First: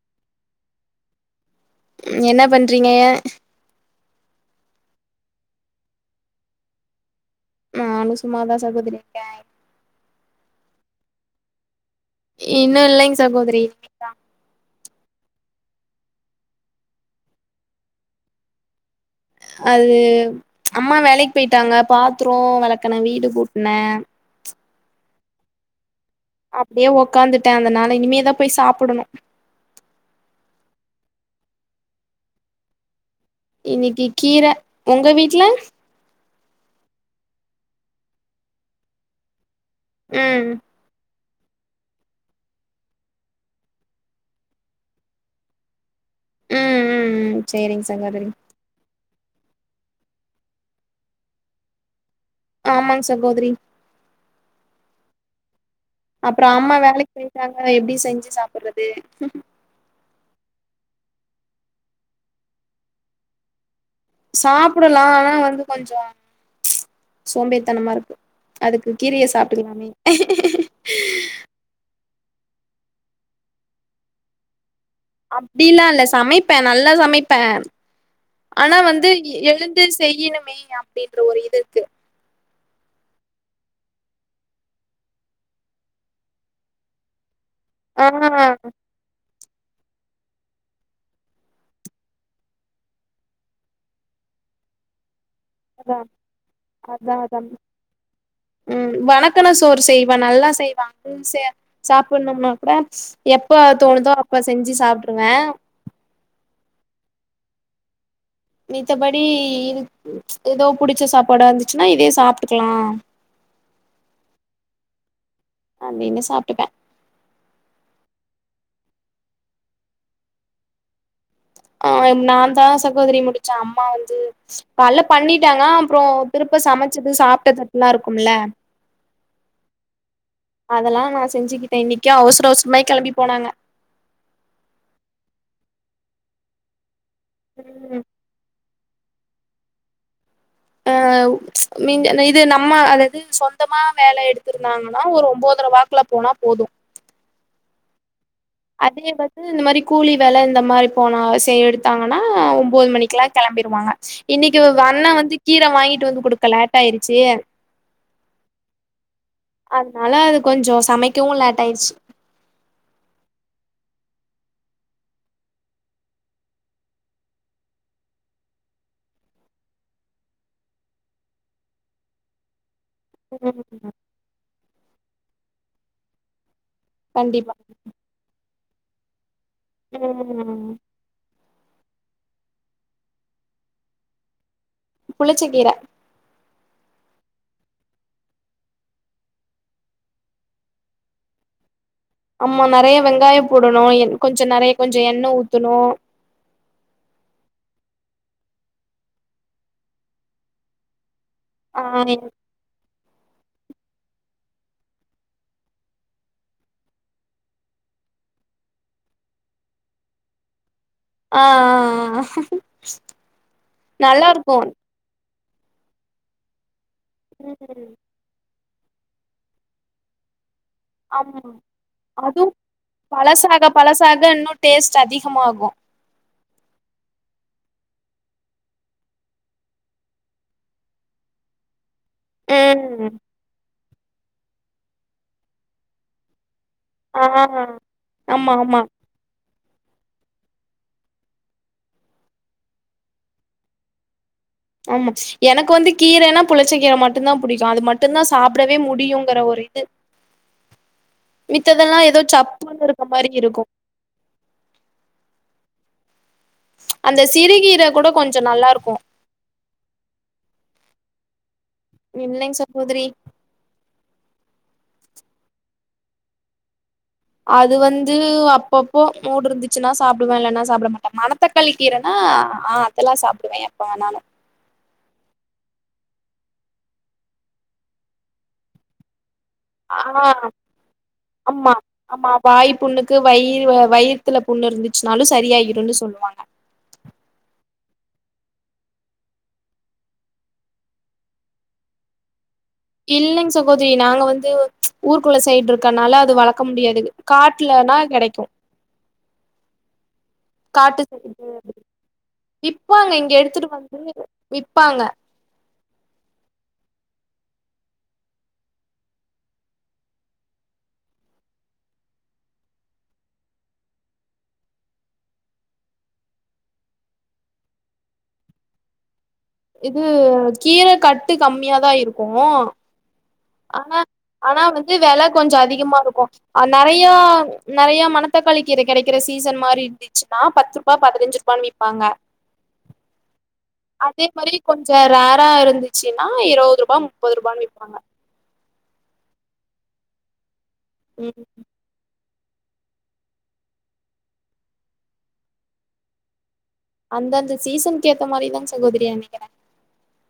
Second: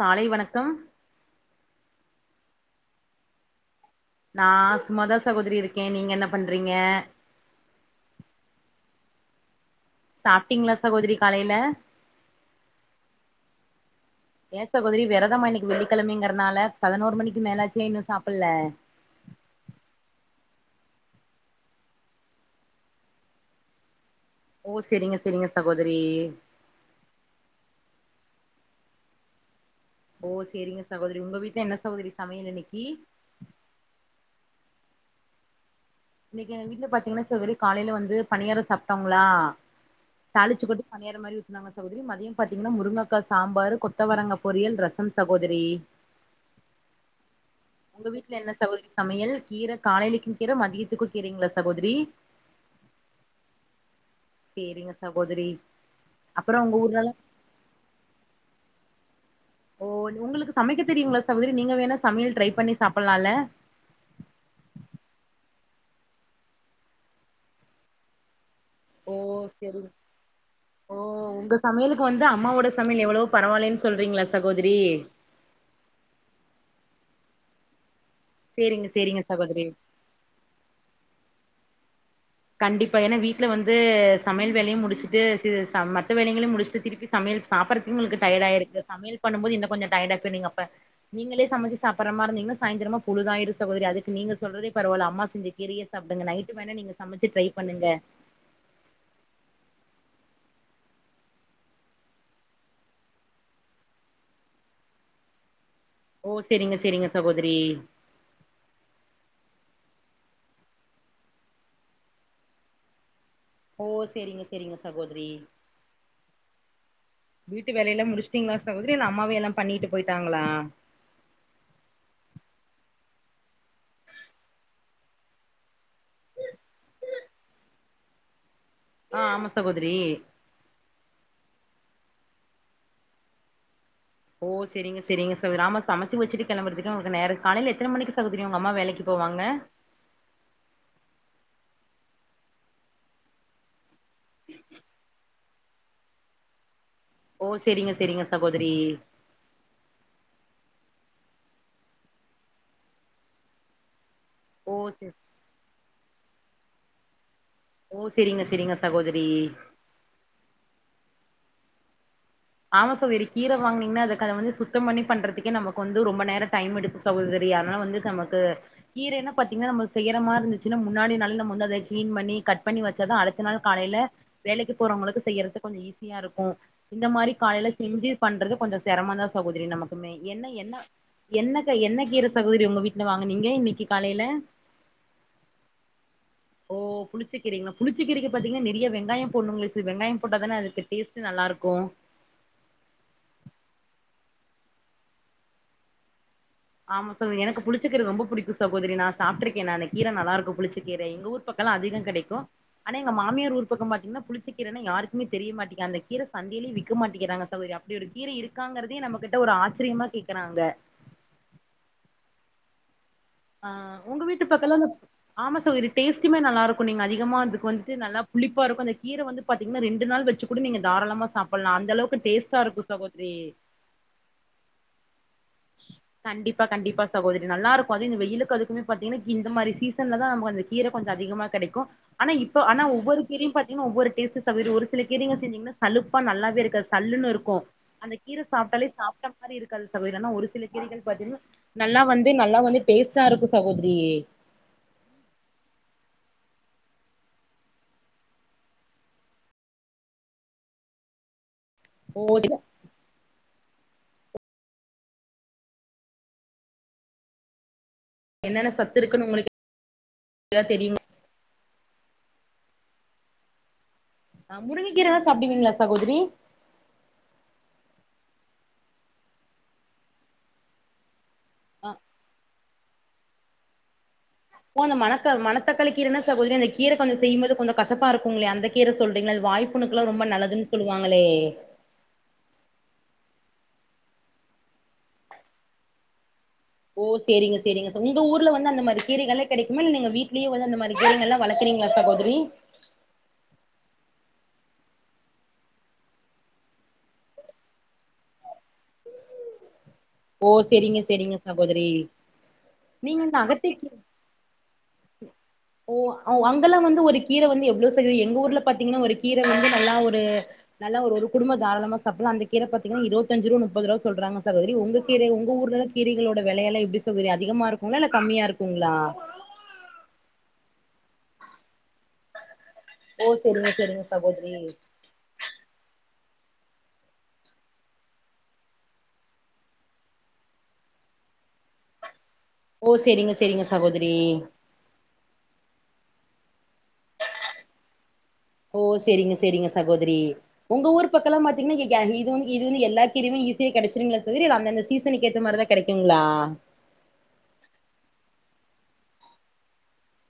காலை வணக்கம் என்ன பண்றீங்க நா சும்மாதா சகோதரி இருக்கே நீங்க என்ன பண்றீங்க நானு சும்மாதா சகோதரி இருக்கே சாப்ட்டீங்ளா சகோதரி காலைல இன்னு இல்லைங் சகோத்ரி சகோதுரி வெரதமா இன்னக் வெள்ளிக்கழமைங்கற்னால பதனோர் மணிக்கு மேலாச் ஏ இன்னு சாப்புல்ல அது அம்மா வேலைக் பெய்ட்டாங்க பாத்ரோ வெலக்குன வீடு கூட்ன ஓ செரிங்க செரிங்க சகோத அப்டே ஒக்காந்துட்ட அதனால இனிமே தா பேய் சாப்புடணு ஓ சேரிங்க சகோதுரி உங்க வீட்ல என்ன சகோதுரி சமயல் இன்னிக்கி இன்னிக்கி கீர ஒங்க வீட்ல இன்னக்கி எங்க வீட்ல பாத்தீங்ன்னா சேகரி காலைல வந்து பணியார சப்ட்டோங்ளா ம் தாளிச்சு கொட்டி பணியாற மாரியு நாங்க சகோதுரி மதியம் பாத்தீங்ன்னா முருங்கக்கா சாம்பாரு கொத்தவரங்கா பொரியல் ரசம் சகோதுரி ம் ம் ம் சேரிங் ஒங்க சகோதரி வீட்ல என்ன சகோத்ரி சமியல் கீர காலைலக்கி கீர மதியத்துக்கு கீரைங்ளா சகோதுரி ஆமாங் சகோத்ரி சேரிங்க சகோதுரி அப்ற அம்மா வேலைக் பேயிற்க்காங்க எப்டி செஞ்சி சாப்புற்றது ஓ ன் உங்ளுக்கு சமக்க தெரியுங்ளா சகோத்ரி நீங்க வேணா சமியல் ட்ரை பண்ணி சாப்புல்லால சாப்புடலா ஆனா வந்து கொஞ்சொ சோம்பேற்த்தனமாருக்கு அதுக்கு ஓ கீரியே செரிங் சாப்ட்டுக்குலாமே ஓ உங்க சமையலுக்கு வந்து அம்மாவோட சமில் எவளோ பரவாலைன் சொல்றீங்ளா சகோதிரி அப்டிலா இல்ல சமைப்பே நல்லா சமைப்பே ஆனா சேரிங்க வந்து சேரிங்க சகோதரி எழுந்து செய்யிணுமே அப்டின்ற ஒரு இதுர்க்கு கண்டிப்பா ஏன்னா வீட்ல வந்து சமயல் வேலயு முடுச்சுட்டு சி ச மத்த வேலைகள்யு முடிஷ்டு திரிப்பி சம்யல் சாப்பற்து ஆ உங்ளுக்கு டயட் ஆயிருக்கு சம்யல் பண்ணுபோது இன்ன கொஞ்ச டயட் ஆய்ப்ப நீங் அப்ப நீங்களே சமச்சு சாப்பற்ற மார் இர்ந்திங்னா சாய்ந்திரமா பொழுதாயிரு சகோதுரி அதுக்கு நீ ஈங்க சொல்றதே பரவால்ல அம்மா செஞ்ச கீரயே சாப்டுங்க நைட்டு வேணா நீங்க சமைச்சு தாதா ட்ரை பண்ணுங்க ம் வணக்குன சோறு செய்வா நல்லா செய்வாங் உம்சே சாப்புட்னும்னா கூட எப்ப தோணுதோ அப்ப செஞ்சு சாப்ட்ரு ஓ செரிங்க செரிங்க சகோதுரி மித்தபடி இதுக் எதோ புடிச்ச சாப்பாடா இந்துச்சுனா இதே சாப்ட்டுக்லா ஓ சேரிங்க சேரிங்க சகோத்ரி அப்டினு சாப்ட்டுப்ப திங்ளா சகோத்ரி இல்ல அம்மாவே எல்லா பண்ணிட்டு பொயிட்டாங்ளா ஆ நாந்தா சகோதரி முடுச்ச அம்மா வந்து கால்ல பண்ணிட்டாங்க அப்றொ திருப்ப இப்ப சமச்சுது சாப்ட்ட தட்லா இருக்கும்ல ஆ ஆமா சகோதரி அதலா நா செஞ்சிகிட் இன்னிக்கே அவுஸ்ர அவுஸ்ரமா கெலம்பி போனாங்க ஓ செரிங்க செரிங்க சவுதிர் ஆமா சமச்சு வச்சிட்டு கெலம்புற்துக்கு அவுங்கு நேர காலைல எத்தன ம் மணிக்கு சகோதுரி உங்கம்மா வேலக் போவாங்க அ மிஞ்ச இது நம்ம அதாது சொந்தமா வேல எடுத்துருந்தாங்கனா ஒரு ஒம்போது வாக்குல போனா போது ஓ செரிங்க செரிங்க அதே வந்து இந்த மாரி கூலி வேலை இந்த மாரி போனா செய் எடுத்தாங்கன்னா ஒன்பது மணிக்குல்லா கெளம்பிருவாங்க இன்னைக்கு ஓ சே அண்ணே வந்து கீர வாங்கிட்டு வந்து குடுக்க லேட் ஆயிடுச்சு ஓ செரிங்க செரிங்க சகோதரி அதுனால அது கொஞ்சோ சமைக்கவு லேட் ஆயிர்ச்சு ஆமா சகோதரி கீர வாங்கினீங்கன்னா அதுக்கு அத வந்து சுத்தம் பண்ணி பண்றதுக்கே நமக்கு வந்து ரொம்ப நேர டைம் எடுக்கு சகோதரி அதுனால வந்து நமக்கு கீரைனு பாத்தீங்கன்னா நம்ம செய்யற மாரி இருந்துச்சுன்னா முன்னாடி நாளே நம்ம அத கிளீன் பண்ணி கட் பண்ணி வச்சாதா அடுத்த நாள் ம் காலையில வேலைக்கு போறவங்களுக்கு செய்யறது கொஞ்ச ஈஸியா இருக்கு இந்த மாரி கண்டிப்பா காலையில செஞ்சு பண்றது கொஞ்சோ சிரமந்தா சகோதரி நமக்குமே என்ன ம் என்ன என்ன என்ன கீர சகோதரி உங்க வீட்ல வாங்குனீங்க இன்னைக்கு காலைல புளிச்ச கீர ஓ புளிச்சக்கீரைங்களா புளிச்சகீரைக்கு பாத்தீங்கன்னா நிறைய வெங்காயம் போடணுங்களே வெங்காயம் போட்டாதானே அதுக்கு டேஸ்ட் நல்ல இருக்கு ஆமா நிறைய வெங்காய போடணு கொஞ்ச நிறைய கொஞ்ச எண்ணெ ஊத்தணு ஆமா சகோதரி எனக்கு புளிச்சக்கீர ரொம்ப புடிக்கும் சகோதரி நா சாப்டுருக்கே நா இன்ன கீர நல்லா இருக்கு புளிச்சக்கீரை எங்க ஊர் பக்கலா ஆ அதிகம் கிடைக்கு ஆனா எங்க மாமியார் ஊரு பக்கம் பாத்திங்கன்னா புளிச்ச கீரைன்னா யாருக்குமே தெரிய மாட்டிங்கு அந்த கீரை சந்தைலயே விக்கமாட்டிங்கிறாங்க சகோதரி அப்டி ஒரு கீர இருக்காங்கிறதே நம்ம கிட்ட ஒரு ஆச்சரியமா கேக்குறாங்க ஆ அ அ ஆ உங்க வீட்டு பக்கல்லா ஆமா சகோதரி டேஸ்டுமே நல்லா இருக்கு நீங்க அதிகமா அதுக்கு ம் வந்து நல்லா புளிப்பா இருக்கு அந்த கீர வந்து பாத்தீங்கன்னா ரெண்டு நாள் வெச்சு ஆமா அதுவு இருக்கு சகோதரி பழசாக பழசாக இன்னு டேஸ்ட் அதிகமாகு கண்டிப்பா கண்டிப்பா சகோதரி நல்லா இருக்கு இந்த வெயிலுக்கு அதுக்குமே பாத்தீங்கன்னா இந்த மாரி சீசன்லதா நமக்கு அந்த கீர கொஞ்ச அதிகமா கிடைக்கு ஆனா இப்ப ஆனா ம் ஒவ்வொரு கீரையு பாத்தீங்கன்னா ஒவ்வொரு டேஸ்டு சகோதரி ஒரு சில கீீரைங்க செஞ்சீங்கன்னா சலுப்பா நல்லாவே இருக் ஆ சல்லுன்னு இருக்கு அந்த கீர ஆமா ஆமா சாப்ட்டாலே சாப்ட்ட மாரி இருக்காது சகோதரி ஆனா ஒரு சில கீரைகள் பாத்தீங்கன்னா நல்லா வந்து நல்லா வந்து டேஸ்டா இருக்கு சகோதரியே ஆமா எனக்கு வந்து கீரைன்னா புளிச்ச கீர மட்டுதா பிடிக்கும் அது மட்டுதா சாப்பிடவே முடியுங்கற ஒரு இது மித்ததெல்லா எதோ ஓ சப்புன்னு இருக்க மாரி இருக்கு அந்த சிறுகீர கூட கொஞ்ச நல்லா என்னென்ன இருக்கு சத்து இருக்குன்னு உங்களுக்கு எதா தெரியுமா இல்லைங்க சகோதரி ஆ முருங்கக்கீரைலா சாப்டுவீங்களா சகோதரி அது வந்து அப்பப்போ மூடு இருந்துச்சுன்னா சாப்பிடுவே இல்லன்னா சாப்ட மாட்டே மண த்தக்காளி ஆ கீரைனா ஆ அதெல்லா சாப்பிடுவே எப்ப வேணாலு அந்த மணக்க மணத்தக்காளி கீரனா சகோதரி அந்த கீர கொஞ்ச செய்யும்போது கொஞ்சோ கசப்பா இருக்குங்ளே அந்த கீர சொல்றீங்களா வாய் புண்ணுக்குல்லா ரொம்ப ஆ நல்லதுன்னு சொல்லுவாங்களே ஆமா ஆமா வாய் புண்ணு க்கு வயிர் வயித்துல புண்ணு இருந்துச்சுனாலு சரியாயிருன்னு சொல்லுவாங்க ஓ சேரிங்க சேரிங்க உங்க ஊர்ல வந்து அந்தமாரி கீரைகள்ல்லா கிடைக்குமா இல்ல நீங்க வீட்லயே வந்து அந்த மாரி கீரைங்கெல்லா வளக்கு றீங்களா சகோதரி இல்லைங்க சகோதிரி நாங்க வந்து ஊருக்குள்ள சைட் இருக்கனால அது வளக்க முடியாது காட்டுல னா கிடைக்கு ஓ சேரிங்க சேரிங்க சகோதரி விப்பாங்க நீங்க இங்க இந்த எடுத்துட்டு அகத்திக்கீ வந்து விப்பாங்க ஓ அ ஒன் அங்கல்லா வந்து ஒரு கீர வந்து எவ்ளோ சகோதரி எங்க ஊர்ல பாத்தீங்கன்னா ஒரு கீர வந்து நல்லா ஒரு நல்லா ஒரு ஒரு குடும்பத் தாராளமா சாப்புலா அந்த கீர பாத்திங்கன்னா இருவத்தஞ்சு ரூபா முப்பது ரூபா சொல்றாங்க சகோதிரி உங்க கீரை உங்க ஊர்ல கீரைகளோட விலையெல்லா எப்டி சகோதரி அதிகமா இருக்குங்களா இல்ல கம்மியா இருக்குங்களா இது கீர கட்டு கம்மியாதா இருக்கோ ஓ செரிங்க ஆனா செரிங்க சகோதரி ஆனா வந்து வெல கொஞ்சோ அதிகமா இருக்கோ அ நறையோ நறையோ மணத்தக்காளி கீர கெடைக்கிற சீசன் மாரி இருந்துச்சுன்னா பத்துருபா பதினஞ்சு பண்ணிப்பாங்க ஓ செரிங்க செரிங்க சகோதரி அதே மாதிரி கொஞ்சோ ரேரா இருந்துச்சு ன்னா இருபதுருபா முப்பதுருபான்னு விப்பாங்க ஓ செரிங்க செரிங்க சகோதரி உங்க ஊர் பக்கோலா ம் பாத்தீங்கன்னா எல்நீரோ இது வந்து எல்லா கீரையுமே ஈசியா கெடைச்சிருங்களா சகோதரி இல்ல அந்த அந்த சீசனுக்கு ஏத்த மாதிரி தா கெடைக்குங்களா அந்தந்த சீசன்க்கு ஏத்த மாரிதா சகோதரிய நெனைக்கிறே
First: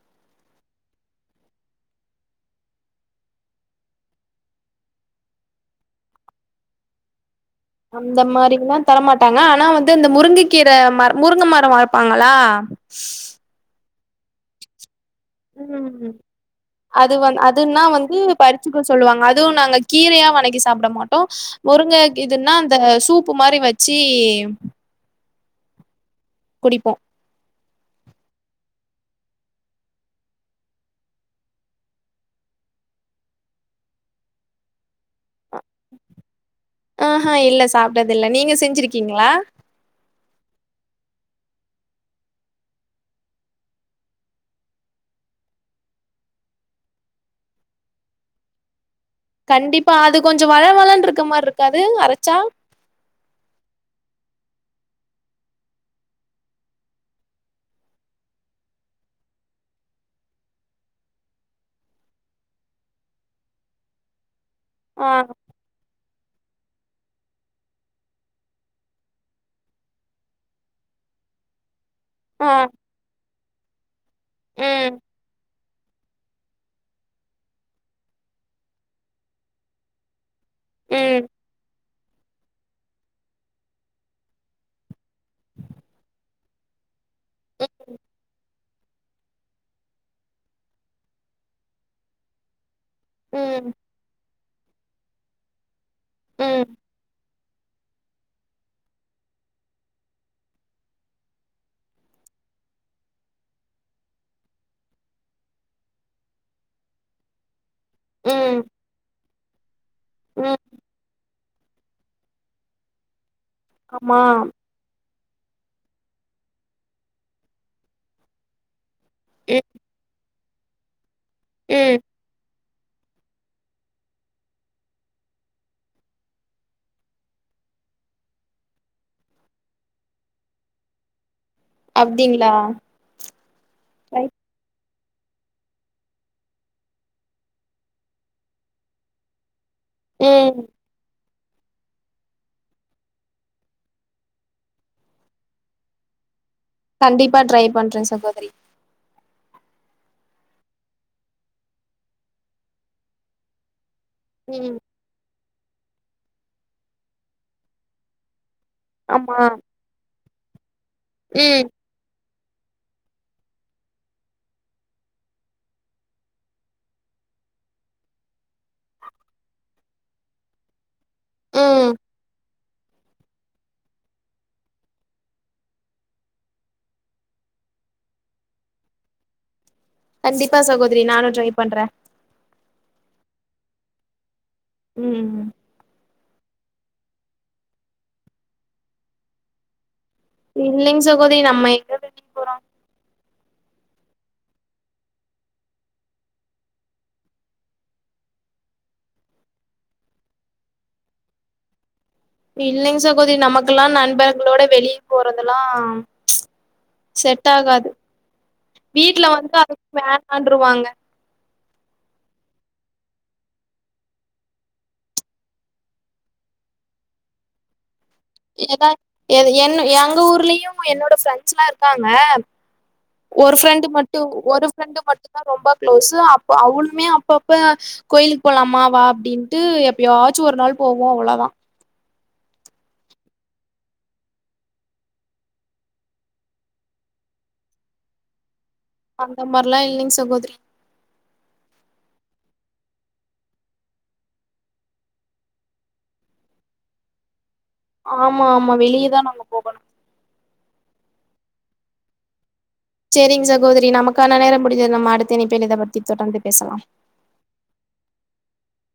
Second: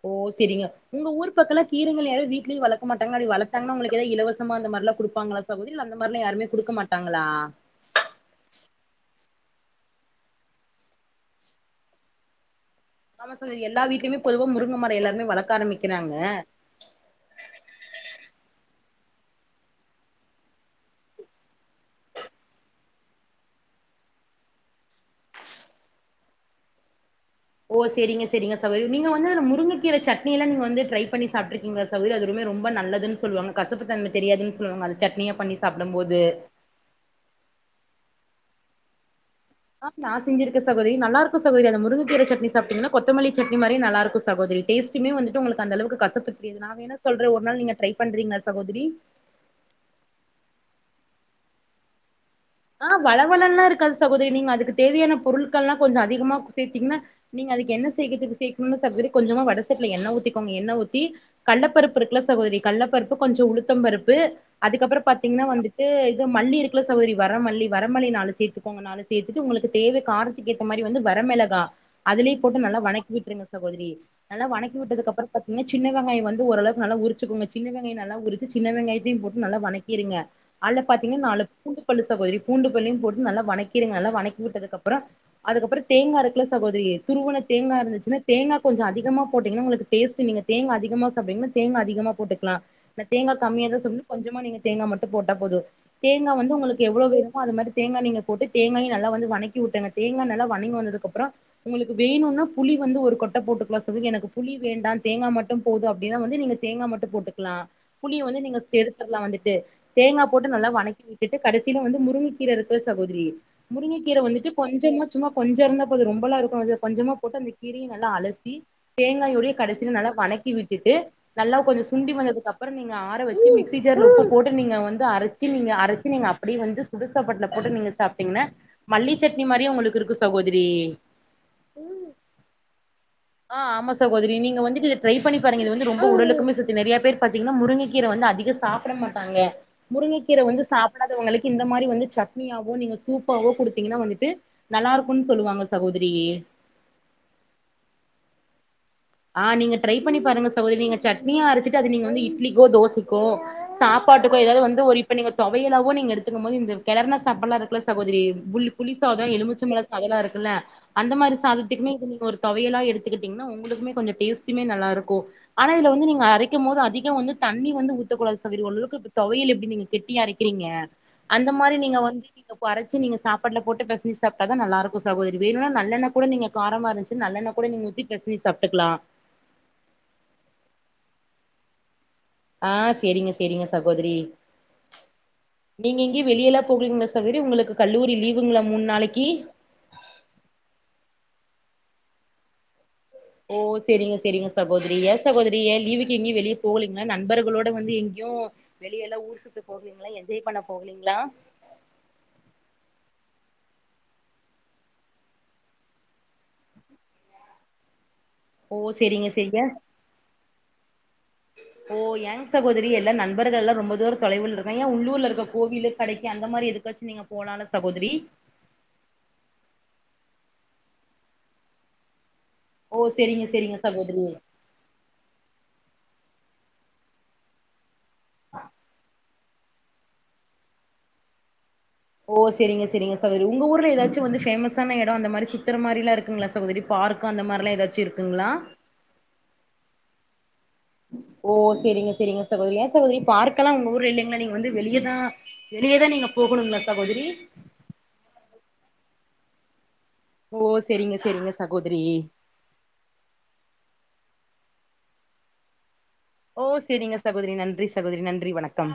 ஓ செரிங்க உங்க ஊரு பக்கோலா கீரைங்க வீட்லயே வளக்க மாட்டாங்காப்படி வளத்தாங்கனா உங்குளுக்கு ஏதாவ இலவசமா அ அந்த மார்லா குடுப்பாங்களா சகோதிரி அந்த மாரிலா யாருமே குடுக்க மாட்டாங்களா அந்த மாரில்லா தரமாட்டாங்க ஆனா வந்து அந்த முருங்க கீர மர முருங்க மரோ வளப்பாங்களா ஆமா சகோதுரி எல்லா வீட்டுலயுமே பொதுவா முருங்க மரோ இல்ல ம் அது வந் அதுன்னா வந்து பறிச்சு வதக்க சொல்லுவாங்க அதுவு நாங்க கீரைய வணக்கி சாப்புட மாட்டோ முருங்க இதுன்னா இந்த சூப்பு மாரி வெச் வெச்சி குடிப்போ ஓ செரிங்க செரிங்க சகோதுரி நீங்க வந்து முருங்க கீர சட்னி எல்லா நீங்க வந்து ட்ரை பண்ணி சாப்ட்றுக்கீங்களா சகோதுரி அது ரொம் ப நல்லதுன்னு சொல்லுவாங்க கசப்பு தெரியாது சொல்லுவாங்க அது சட்னியா பண்ணி சாப்பிடும் போது செஞ்சதுல்ல நீங்க செஞ்சிருக்கீங்களா ஆஃப் நா செஞ்சிருக்க சகோதிரி நல்லார்க்கோ சகோதிரி அந்த முங்கக்கீர சட்னி சாப்பிட்டீங்கன்னா கொத்தமல்லி சட்னி மாரியே நல்லார்க்கு சகோதரி இந்த டேஸ்டுமே வந்துட்டு உங்குளுக்கு அந்தளவுக்கு கசப்பு தெரியாது நா வேணா சொல்ற ஒரு நாள் நீங்க ட்ரை பண்றீங்களா சகோதிரி கண்டிப்பா அது கொஞ்சோ வழ வழனு இருக்க மாரி இருக்காது அரச்சா ஆ வழ வளனுலா இருக்காது சகோதிரி நீங்க அதுக்கு தேவையான பொருட்கள்லா கொஞ்சோ அதிகமா சேர்த்தீங்ன்னா நீங்க அதுக்கு என்ன சேக்குறுது சேக்குனோனா சகோதுரி கொஞ்சமா வடசட்டில எண்ண ஊத்திகோங்க எண்ண ஊத்தி கள்ளப்பருப்பு இருக்குல சகோதரி கள்ள பருப்பு கொஞ்சோ உளுத்தம் பருப்பு அதுக்கப்புறோ ஆ பாத்தீங்கன்னா வந்துட்டு இது மல்லி இருக்கல சகோதரி வரமல்லி வரமல்லி நாலு சேத்துக்கோங்கனால சேத்துட்டு உங்குளுக்கு தேவை காரத்துக்கு ஏத்த மாரி வந்து வரமெளகா அதுலயே ஆ போட்டு நல்லா வணக்கி விட்டுருங்க சகோதுரி நல்லா வணக்கி ம் வுட்டுதுக்கப்புறோ பாத்தீங்ன்னா சின்ன வெங்காயோ வந்து ஓரளவு நல்லா உரிச்சக்கோங்க சின்ன வெங்காயோ நல்லா உரிச்சு சின்ன வெங்காயத்தையு போட்டு நல்லா வணக்கி எடுங்க அத்ல பாத்தீங்கன்னா ம் நாலு பூண்டு டு பல்லு சகோதிரி பூண்டு பல்லுயு போட்டு நல்லா வணங்கிருங்க நல்லா வணக்கி விட்டதுக்கப்புறோ அதுக்கப்புறோ தேங்கா இருக்குல சகோதிரி டேஸ்ட் துருவுன தேங்கா இருந்துச்சுனா தேங்கா கொஞ்சோ அதிகமா போட்டீங்கன்னா உங்குளுக்கு டேஸ்ட்டு நீங்க தேங்கா அதிகமா சாப்டுவீங்கனா தேங்கா அதி அதிகமா போட்டுக்கலா இந்த தேங்கா ம் கம்மியாதா சொ கொஞ்சமா நீங்க தேங்கா மட்டோ போட்டா போதோ தேங்கா வந்து ம் உங்குளுக் இருக்கோ அது மாரி தேங்கா நீங்க போட்டு தேங்காய நல்லா வந்து வணக்கி வுட்டுங்க தேங்கா நல்லா வணங்கி வந்ததுகப்புறோ உங்குளுக்கு வே ணோனா புளி வந்து ஒரு கொட்ட போட்டுக்குலா சகோதுரி எனக்கு புளி வேண்டா தேங்கா மட்டு போது அப்டீன்னா வந்து நீங்க தேங்கா மட்டு போட்டுக்கலா புளிய வந்து நீங்க ம் எடுத்துற்லா வந்துட்டு தேங்கா போட்டு ம் நல்லா வணக்கி விட்டுட்டு கடசி வந்து முருங்கக்கீர இருக்குல சகோதரி முருங்கக்கீர ஆமா வந்துட்டு கொஞ்சமா சும்மா கொஞ்சோ இருந்தா போதோ ரொம்பெல்லா இருக்கோ அது கொஞ்சமா போட்டு அந்த கீரய நல்லா அலசி தேங்காயோடயே ம் கடைசியா நல்லா வணக்கி விட்டுட்டு நல்லா கொஞ்சோ ம் சுண்டி வந்ததுக்கப் புறோ நீங்க ஆற வெச்சு மிக்சி ஜார்ல போட்டு நீங்க வந்து அரச்சி நீங்க அரச்சி நீங்க அப் அப்டி வந்து சுடுசாப்பாட்டுல போட்டு நீங்க சாப்பிட்டீங்னா மல்லி சட்னி மாரியே உங்குளுக்கு இருக்கு சகோதுரி அப்டிங்களா அ ஆமா சகோதரி நீங்க வந்துட்டு ட்ரை பண்ணி பாருங்க இது வந்து ரொம்போ உடலக்குமே சத்து நறிய பேரு பாத்தீங்கன்னா முருங்கீர வந்து அதிகமா சாப்புட மாட்டாங்க முருங்கக்கீர வந்து ம் சாப் புற உங்குளுக்கு இந்த மாரி வந்து சட்னியாவோ நீங்க சூப்பாவோ குடுத்தீங்கன்னா வந்துட்டு நல்லா இருக்கோனு சொல்லுவாங்க சகோதிரி ஏ கண்டிப்பா ட்ரை பண்றே சகோதிரி ஆ நீங்க ட்ரை பண்ணி பாருங்க சகோதிரி நீங்க சட்னியா அரச்சிட்டு அது நீங்க வந்து இட்லிக்கோ தோசிக்கோ சாப்பாட்டுக்கோ எதாவது ம் வந்து ஒரு இப்ப நீங்க தொவையலாவோ நீங்க எடுத்துக்கும் போது இந்த கெளர்ன சாப்பா இருக்கு சகோதரி உள்ள புளி சாதோ ஆமா எலுமிச்ச பழ சாதோ இருக்குல்ல அந்த மாரி ம் சாதத்துக்குமே நீங்க ஒரு தொவையலா எடுத்துக்கிட்டீங்ன்னா உங்குளுக்குமே கொஞ்சொ டேஸ்டுமே நல்லா இருக்கு ஆனா இதுல வந்து நீங்க அரைக்கும் போது அதிகம் வந்து தண்ணி வந்து ஊத்த கூடாது சகோதரி ஓரளவுக்கு தொவையில் எப்டி நீங்க கெட்டியா அரைக்கிறீங்க அந்த மாரி ம் நீங்க வந்து அறச்சு நீங்க சாப்பாட்ல போட்டு பெசஞ்சு சாப்ட்டாதா நல்லா இருக்கு சகோதரி வேணுனா நல்லெண்ண கூட நீங்க காரமா இருந்துச்சு நல்லெண்ண கூட நீங்க ஊத்தி பெசஞ்சு சாப்ட்டுக்லா கண்டிப்பா சகோதரி நானு ட்ரை பண்ற ஆ செரிங்க செரிங்க சகோதரி ம் ங்கி வெளிய எல்லா போகறீங்களா சகோதரி உங்களுக்கு கல்லூரி லீவுங்ளா மூன் நாளைக்கி இல்லைங் சகோதரி நம்ம எங்க வெளிய போறோ ஓ செரிங்க செரிங்க சகோதரி ஏ சகோதரி லீவுக்கு எங்கெயு வெளிய போகலீங்ளா நண்பர்களோட வந்து எங்கேயு னு வெளியெல்லா ஊர் சுத்த போகலீங்ளா என்ஜாய் பண்ண போகலீங்ளா இல்லைங்க சகோதரி நமக்கெல்லா நண்பர்களோட வெளிய போறதெல்லாம் செட் ஆகாது ஓ வீட்ல சேரிங்க சேரி வந்து ஏ அதுக்கு வேண்டான்ட்ருவாங்க ஓ ஏங் சகோதரி எல்லா நண்பர்கள் எல்லா ரொம்ப தூர தொலைவில இருக்காங்ளா ஏ உள்ளூர்ல இருக்க கோவிலு கடைக்கு அந்த மாரி எதுக்கு சசு நீங்க போலல்ல சகோதரி ஏத எ என் எங்க ஊர்லயு என்னோட ஃப்ரெண்ட்ஸ் ல்லா இருகாங்க ஓ செரிங்க ஒரு செரிங்க ஃப்ரெண்டு மட்டு சகோதரி ஒரு ஃப்ரெண்டு மட்டு தா ரொம்ப க்ளோஸு அப்ப அவளுமே அப்பப்ப கோயிலுக்கு போலாமா வா அப்டின்னு ட்டு எப்யாச்சு ஒரு நாள் போவோ அவ்ளோதா ஓ செரிங்க செரிங்க சகோதரி உங்க ஊர்ல எதாச்சு வந்து ஃபேமஸான எடம் அந்த மாரி சுத்தர மாரிலா இருக்குங்களா சகோதரி பா பார்க்கு அந்த மாரில்லா எதாச்சு இருக்குங்ளா அந்தமார்லா இல்லீங் சகோதிரி ஓ செரிங்க செரிங்க சகோதரி ஏ சகோதரி பார்க்கெல்லா உங்க ஊர்ல இல்லைங்ளா நீங்க வந்து வெளியேதா வெளியதா நீங்க போகுனுங்ளா சகோதரி ஆமா ஆமா வெளியதா நாங்க போகணு ஓ செரிங்க செரிங்க சகோதரி செரிங் சசோதரி நமக்கான நேரம் முடிஞ்சது நம்ம அடுத்த இணைபில் இதப் பற் த்தி தொடர்ந்து ஓ பேசலாம் செரிங்க சகோதரி நன்றி சகோதரி நன்றி வணக்கம்